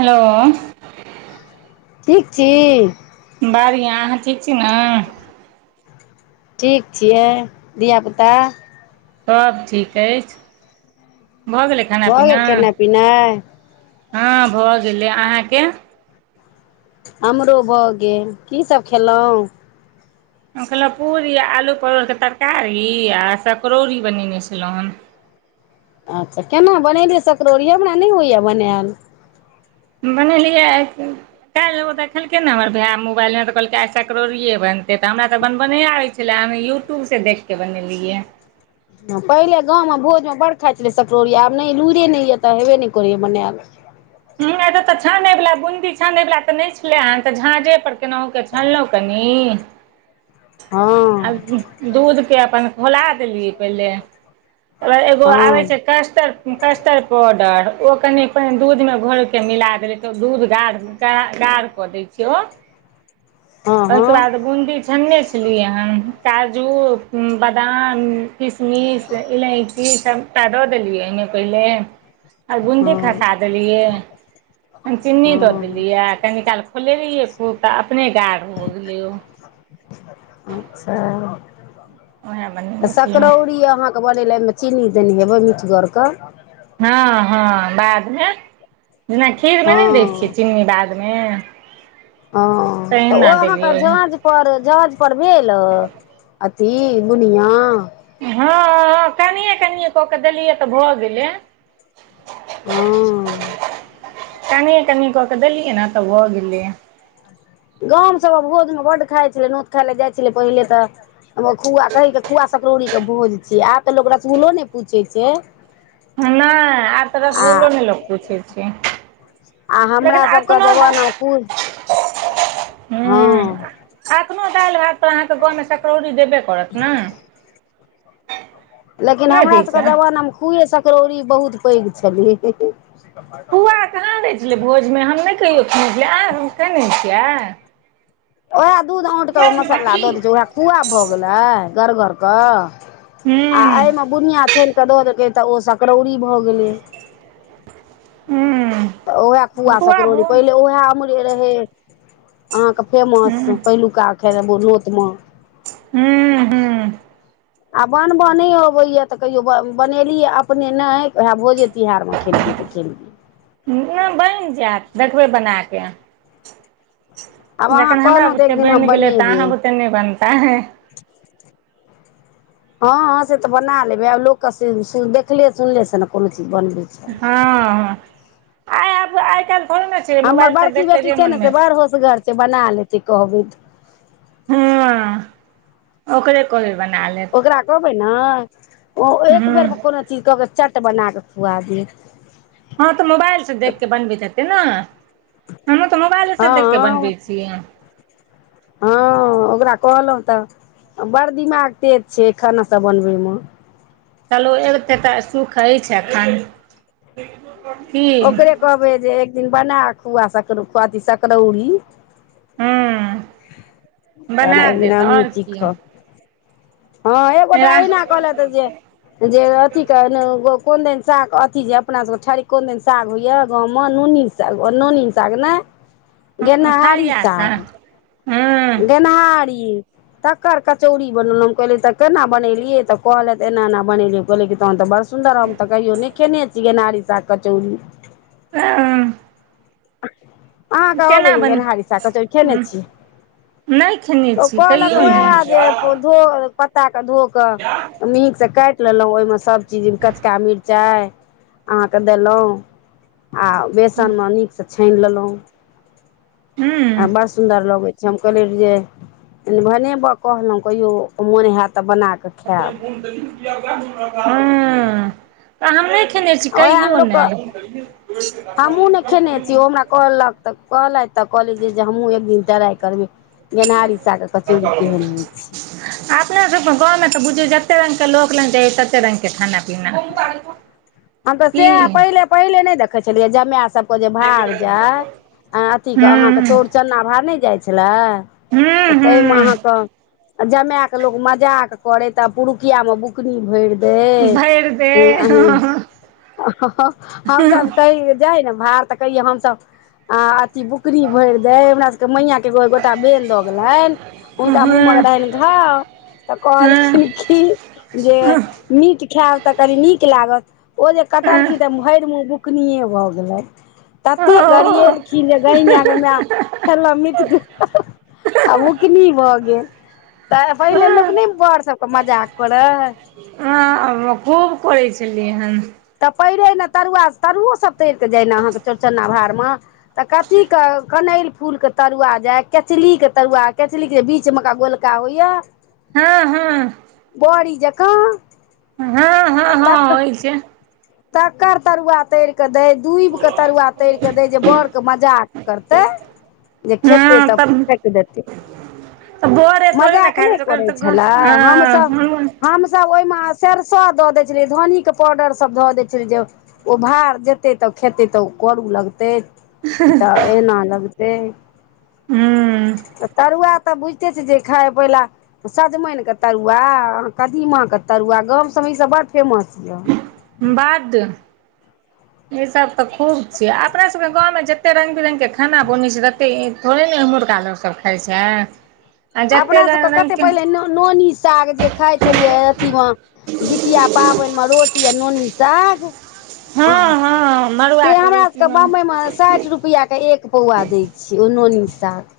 Hello ठीक छी बढ़िआँ अहाँ ठीक छी नऽ ठीक छियै धियापुता सब ठीक अछि भऽ गेलै खाना भऽ पीना गेल खेनाइ पिनाइ हँ भऽ गेलै अहाँके हमरो भऽ गेल की सब खेलौं हम खेलौ पूरी आलू परोड़ के तरकारी आ सकरौरी बनेने छलौ हम अच्छा केना बनेलियै सकरौरी यै हमरा नै होइए बनायल बनेलिया आई कि काल्हि देखलक ने हमर भाय मोबाइलमे तऽ कहलके आइ सकरौरी बनतै तऽ हमरा तऽ बनब नै आबै छै कैला आंहा यूट्यूबसँ देख क बनेने रहियै पहिले गांव म भोज मे बड़ खाइ छलियै सकरौरी आब नै लुइरे नय यै त हेबे नै करैया बनेऽल हमरा एत त छानै वला बूंदी छानेवला त नै छलेहे तऽ झाझे पर केनाहु कऽ छानलौं कनि हूँ आ हँ दूधके अपन खौला देलीयै पहिले आ एगो हँ आबै छै कष्टर कस्टर पाउडर ओ कनि पनि दूधमे घोर के मिला देबै तऽ दूध गाढ़ गाड़ गाड़ कऽ दै छै [inaudible] ओइ केऽ हँ बाद बूंदी छनने छलियै हम काजू बादाम किशमिश इलैची सबटा दऽ दलियै अय मे पहिले आओर बूंदी हँ खसा देलियै चीन्नी दऽ हँ देलियै कनी काल खोलेलियै खूब तऽ अपने गाड़ भऽ गेलैया अच्छा [inaudible] तऽ छलहुँ सकरौरी अहाँ के बनैले ओहिमे चीनी देने हेबै मीठगरक हँ हँ बादमे जेना खीरमे नहि दै छियै हँ चिन्नी बादमे हं त ओ तहिना अहाँके देलियै ओहिमे। झां झांझ पर भेल अथि बुनिया हँ कनिए कनिए कऽ केऽ देलियै तऽ भऽ गेलै हँ कनिये कनी क क देलियै न त भ गेलैया गाम सभ मे भोज मे बड्ड खाइ छलै नोत खाय ले जाय छलै पहिले त हॅं खोआ दहि के खोआ सकरौड़ी के भोज छियै आब त लोक रसगुलो ने पूछै छैय नैय आब त रसगुलो नैय लोक पूछै छैय आ हमरा सभके जवाना कुस हँ अखनो दाइल भात पर अहाँके गाँवमे सकड़ौरी देबे करत नाई लेकिन हमरा सबके जमाना मे खुये सकड़ौरी बहुत पैघ छलै हीं हीं फुआ कहाँ दै छलै भोज मे हम नहि कहियो खेने छेलियै आंहा सब खेने छियै ओएहे दूध औंट क मसाला द दै छैय ओएहे खोआ भ गेलै गढ़गर क आ हूँ अयमे बुनियाँ छैन क द देलियै त ओ सकड़ौरी भऽ गेलै त हूँ ओहे पुआ फुआ भो सकड़ौरी पहिले ओहे हम से रहै अहाँके फेमस हूँ पहिलुका खैर म नोत म हूं हूं आ बनब नइ अबै या त कहियो ब बनेलियै अपने नइ ओहेय भोजे तिहारमे खेलियै त खेलियै। ऊं बइन जायत देखबै बना के [inaudible] आब आहाँ हमरा कहलौं त एक बुते दिन हम बनि गेलै तऽ बनेबै अहाँ बुते नहि बनतै [inaudible] हँ हँ से त बना लेबै आब लोक सि सिल देखले सुनले से ने कोनो चीज बनबै छैय हँ आय आब आय काइल हमर बड़की बेटी छै ने से बर होसगर छै बना लेतै कहबै त हूॅं ओकरे कोहबै बना लेत ओकरा कहबै न ओ एक हँ बेर मे कोनो चीज कहबै चट बना क खुआ देत। हँ त मोबाइल से देख के बनबैत हेतै न। हमहूँ तऽ मोबाइले से देख क हँ बनबै छिये हँ ओकरा कहलौ त बड़ दिमाग तेज छै एखन ओकरा बनबै चलु अइबते त सुख अछि अखन [unintelligible] ओकरे कहबै जे एक दिन बना खोअ सकरो अथी सकरौरी हँ बना तहन एक दिन देत हमहूॅं आओर की सिखब ह एक गोटा अहिना कहलक जे जे अथी क गो कोन दिन साग अथी जे अपना ठरि कोन दिन साग होइय गाव मे नोन्नी जा ओ नोनी साग नैय गेनहारी थरिया सँ साग हँ गेनहारी तकर कचौड़ी बलनौ कलियै त केना बनेलियै, त कहलैथ एना एना बनेलियै, कहलियै तहन तऽ बर सुन्दर हम तऽ कहियो नहि खयने छियै गेनहारी साग कचौरी भेअ अहाँकेँ आबै केना य बन गेनहारी साग कचौड़ी खेने छी नहि खेने तऽ छी कहलक कहियौ ने ओएह जे बोलि पोरो पत्ता के धो कऽ नीक स काइट देलौ ओयमे सभचीज कचका मिरचाइ अहाँकेँ देलौ आ बेसन ममी सऽ छीन लेलौ आ हूँ बस्स सुन्दर लगै छै हम कहने रहियै जे भने ब कहलौ कहिओ मोन हेयत तऽ बना कऽ [unintelligible] खायब हूॅं त हम नहि खेने छी ओएह कहियो लोकके नहि हमहूँ नहि खेने छी ओ हमरा कहलक त कहलथि त कहलियै जे हमहूँ एक दिन टराइ करबे गेनहारी साग के कछोरी नैय छैय अपना सभके गाव मे तऽ बुझियौ जतेक रंगके लोक लग जाबै ततेक रंगके खाना पीना हम तऽ की हूँ सएह पहिले पहिले नहि देखै छलियै जमा सभ को जे भार जाय अथी के अहाँकेँ चौरचना भार ने जाय छले हूँ तऽ ताहिमे हूँ अहाँकेँ आ जमाए कऽ लोक मजाक करै तऽ आब पुरुकियामे बुकनी भरि द खेल दे। हमसभ कह जाइ ने भार तऽ कहियै हमसभ आ अथी बकरी भरि। दे हमरा सभके मैया केगो गोटा बन दऽ गेलनि हूँ हुनका मुँह हूँ रहनि घाव तऽ कहलखिन कि जे मीट खायब तऽ कनी नीक लागत ओ जे कटलखिन तऽ भरि मे बुकनि भऽ गेलै तते गड़एलखिन जे गाय माय खेलहु मिट आ उकनी भऽ गेल तऽ पहिल लोक हूँ नहि पढ़ सक मजाक करे खूब करै छलियै हन। तब पैरै ने तरुआ तरुओसभ तर कऽ जाय ने अहाँकेँ चौड़चन्ना भारमे तऽ कथीके कनैल फूलके तरुआ जा केचली के तरुआ केचलीके बीचमेकरा गोल गावैया। हँ। हँ बरी जकाँ तक ठीक छै [unintelligible] तकर तरुआ तैर के दै दुईभ के तरुआ तैर क दै जे बड़ के मजाक करतै जे खेतै हँ त तब फेक देतै तऽ बोरे थोड़े ने मजाक नै खाइ छै ओकर करै तऽ छलाय हमस हँ हूँ हमस ओयमास सरसो द दै छलियै धनी के पाउडर स सब धऽ दै छलियै जे ओ भार जेतै तऽ खेतै तऽ ओ करू लगतै तऽ एना लगते तऽ तरुआ तऽ बुझिते छीयै जे खाय पहिला सजमनिके तरुआ कदीमाके तरुआ गामसबमे ईसब बड्ड फेमस य बाद ई सब तऽ खूब छैयै अपना सबके गाँव जते रंग बिरंग के खाना बनै छै तते थोड़े ने इहुरका लोकसभ खाय छाय अपना सबके कतेक पहिले नानोनी साग जे खाइ छलियै अथीमे जितिया पाबनिमे रोटी आ नोनी साग हँ हँ से मड़ुआके हमरा सभके रोटीमे बम्बइमे साठि रुपयाके एक पौआ दै छियै ओनोनि साग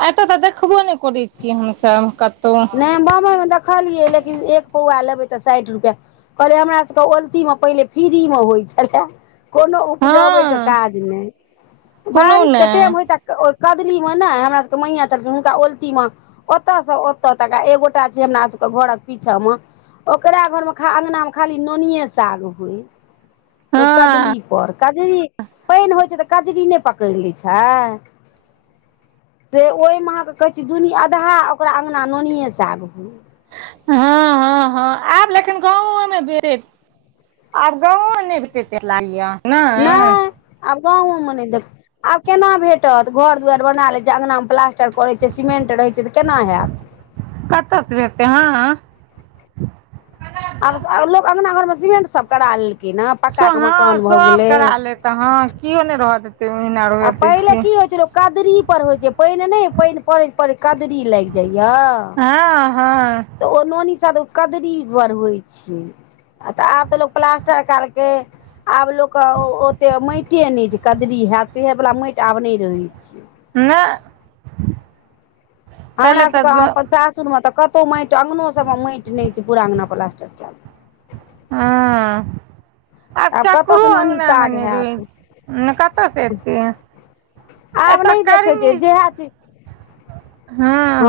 आ एतय तऽ देखबो नय करै छियै हमसभ कत नय हम बम्बइमे देखलियै लेकिन एक पौआ लेबै तऽ साठि रुपैआ कहलियै हमरासबके ओलतीमे पहिले फ्रीमे होइत छलए कोनो उपजबैके हँ काज नय कोनो बारिशके नहि टेम होइता कदली मे नै हमरा सबके मैंया छलखिन हुनका ओलतीमे ओतयसँ त तका एगोटा छै हमरा सबके घरक पीछा मे ओकरा घरमे ख अँगनामे खाली नोनिए साग होइ ओहि हँ कदलीपर कजरी पानि होइ छै तऽ कजरी नय पकड़ि लैत छै से ओहिमक कहैछी दुनि अधा ओकरा अङ्गना नोनियएसग होय हँ हँ हँ आब लेकिन गाँवो मे [unintelligible] आब गाँंवो नय भेटै तेे लाय नय आब गाँवो मे नै देख आब केना भेटत घर दुआईर बना लै छियै, अंगनामे प्लास्टर करै छै, सीमेंट रहै छै त केना हाएत। कतस भेतै हँ हँ आब लोक अंगना घर मे सीमेंट सब करा लेलकैन तो हाँ सब करा लेत हाँ कियो ने रहत आ पहिले एते की [unintelligible] होइ छै लोक कदरी पर होय छै, पेएन नै पेएन पड़ैत पड़ैत कदरी लाग जाय या। हाँ। तऽ ओ नोनी साद कदरी पर होइछै तऽ आब त लोग प्लास्टर काल के आब लोक ओते माटि नय छै कदरी हयत तेह वाला माटि आब नय रहैत छै नअ हमरा सबके सासुर मे तऽ कतहु माटि अंगनो सब मे माटि नै छै पूरा अंगना पलास्टर काएल हँ आब छै केकरो कतयसँ नोनी अगना मे साग नै रुहै हैत छै कतऽ स एत ए आब तऽ नहि देखै करनी छै जएह चीज हँ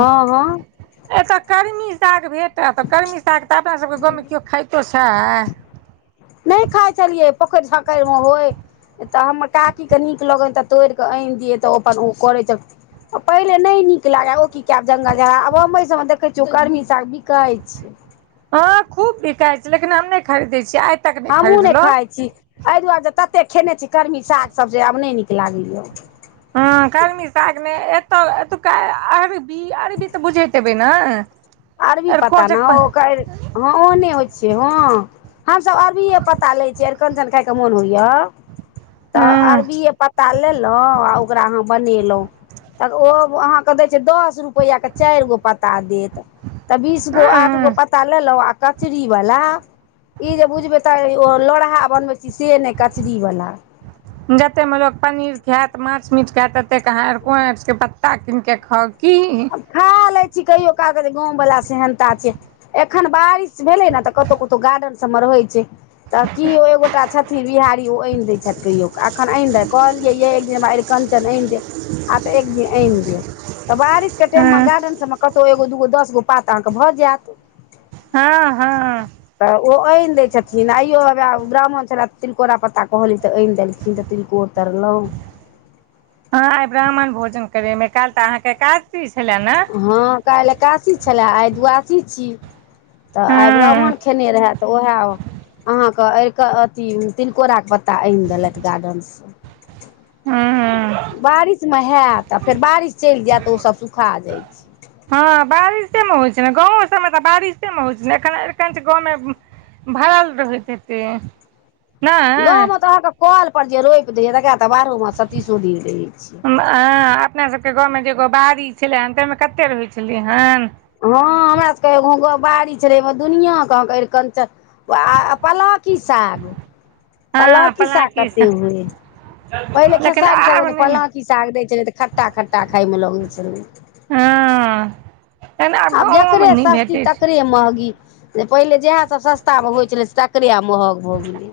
ए तऽ कर्मी साग भेटत तऽ कर्मी साग तऽ अपनासबके गाँवमे केओ खाइतो छैय नय खाइ छलियै पोखरि झाकरि मे होइ तऽ हमर काकीके नीक लगनि तऽ तोड़ि कऽ आनि दियै तऽ ओ अपन ओ करैत छथि। पहिले नहि नीक लागे ओ की कब जंगल झगड़ा आब सभ मे देखै छिय गर्मीसँ बिकै छै अच्छा। हँ खूब बिका छै लेकिन हम नहि खरीदै छियै तक हमहूँ नहि खरीदलहुँ खाइत छी एहि दुआरे जे ततेक खेने छी कर्मी सागसभ जे आब नहि नीक लागैए। ह कर्मी सागमे एत एतुका अरबी अरबी त बुझैत एबै ने अरबी पता ने अरकोचक पर ओकर ह ओने होइ छियै हँ हमस अरबी पता ले छिये आर कनचन खााय के मोन होइया तऽ हँ अरबिए पत्ता लेलहुँ आ ओकरा अहाँ बनेलहुँ त ओ अहाँ दय छै दस रुपआ के चारि गो पता देत तऽ बीस गो आठ गो हँ पता लेलहुँ कचरी वाला ई जे बुझबै तऽ ओ लोढ़हा बनबै छी से नहि कचरी वाला जते मे लोग पनीर खायत माछ मिट खायत तते के अहाँ आ को के पत्ता कीन के खाउ की आब खा ले छी कहियो क क जे गाव वला सेहनता छै एखन बारिश भेले ने तऽ कतहु कतौ गार्डन सभ मे रहै छै तऽ कि ओ एगोटा अ बिहारी ओ आनि दै छथि कहिय अखन आनि दे कहलियै य, एक दिन अरकंचन आनि देब आ तऽ एक दिन आनि देब तऽ बारि। के टाइममे हँ गार्डन सभमे कतहु एगो दूगो दस गो पात अहाँकेँ भऽ जायत हँ हँ। तऽ ओ आनि दै छथिन आइयो ब्राह्मण छले तिलकोरा पत्ता कहली तऽ आनि देलखिन। चित तऽ कोतरलँ हँ आइ ब्राह्मण भोजन करे मे काल तऽ अहाँकेँ काजी छले ने हँ, काल्हि एकासी छले आइ दुआसी छी तऽ आइ हँ ब्राह्मण खेने रहत। तऽ ओएह अहाँकेँ अथी तिलनकोराके पत्ता आनि देलथि गार्डनसँ हँ हँ। बारिशमे होयत आ फेर बारिश चलि जायत त ओसभ सुखा जाइत छै। हँ बारिशेमे होइ छै ने गावो सभमे तऽ बारिशेमे होइ छै ने एखन एन गावमे भड़ाल रहै छै गाव मे तऽ अहाँकेँ कल पर जे रोपि दैय तकरा तऽ बाहरो मे सतीशोडीर रहै छियै। अ अपना सभके गावमे जे एगो बाड़ी छलै हेन ताहिमे कते रहै छलै हेन। हँ हमरा सभके एगो बारिश रहैमे दुनिआँ कह क पलव कि साग पलाव हँ की साग पलांकी कते से हुए। पहिले लेकिन खेसारी आब साग नहि ने पलाकि साग दै छलै तऽ खटटा खट्टा खायमे लगै छलै। हँ। तहन आब गाँवोमे जकरे नहि सस्ती भेटै छै तकरे महगी। पहिले जएहसभ सस्तामे होइ छलै तकरे आब महग भऽ गेलै।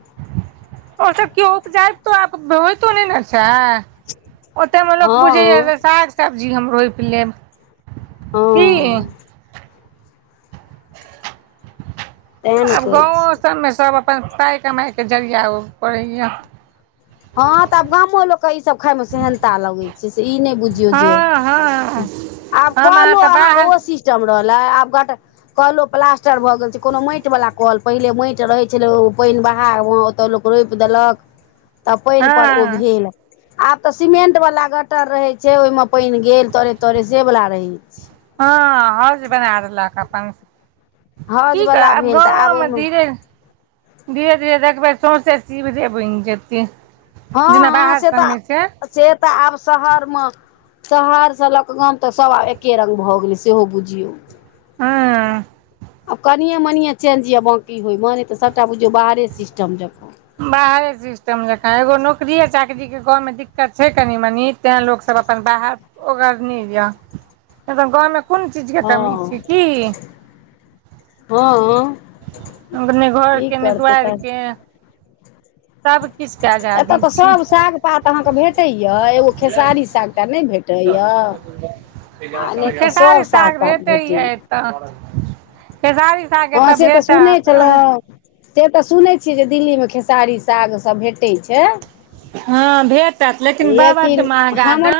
ओ सभ के उपजाइबतो आब त होइतो नहि ने छै ओते मे लोक बुझैये हँ जे साग सब्जी हम रोपि लेब। कि हँ तें ने आब कहै गावो छी सभ मे सभ अपन पाइ कमाय के जरिया ओ पड़ैये हँ तऽ आब गामो लोक के इ सभ खाायमे सेहन्ता लगै छै से इ नहि बुझियौ हँ जे हँ आब हम अहाँ कलो तऽ अहाँकेँ बाहर ओ सिस्टम रहलै आब गढ़ कलो प्लास्टर भऽ गेल छै कोनो माटि वाला कल पहिले माटि रहे छले ओ पानि बहा मे ओतऽ लोक रोपि देलक त पानि पर ओ हँ भेल आब तऽ सीमेट वला गटर रहे छैय ओहिमे पानि गेल तरे तरे से वला रहे छै। ह हौज बनाय लेलक अपन हौज की कह वला आब भेल तऽ गावो मे ओहिमे धीरे धीरे धीरे देखबै सौसे सीवरे बनि जतेक। ह ह से तऽ से तऽ आब शहर मे शहर से लऽ के गाव त सभ आब एके रंग भऽ गेलै सेहो बुझियौ हँ अब कनिये मनिये चेंज ये बाँकी माने तऽ सभटा बुझियौ बाहरे सिस्टम ये। बाहरे सिस्टम जेका एगो नौकरीये चाकरीक गाँव मे दिक्कत छै कनि मनी तेय लोक सभ अपन बाहर ओगरने एखन गाव मे कोन चीज के कमी छैय कि ह नहि की घरके नहि करतै तब दुआरिके सभकिछुके एतय आजादी तऽ छै सभ साग पात अहाँकेँ भेटैये एगो खेसारी साग टा नहि भेटै नहि तऽ सभ खेसारीक साग पात भेटैये भेटैए एतऽ। खेसारी। साग हँ एतऽ से ते सुनै भेटत छलहुँ। से ते सुनै छियै जे, दिल्ली मे खेसारी साग सभ भेटै छैय हँ भेटत लेकिन बड्ड महगा दम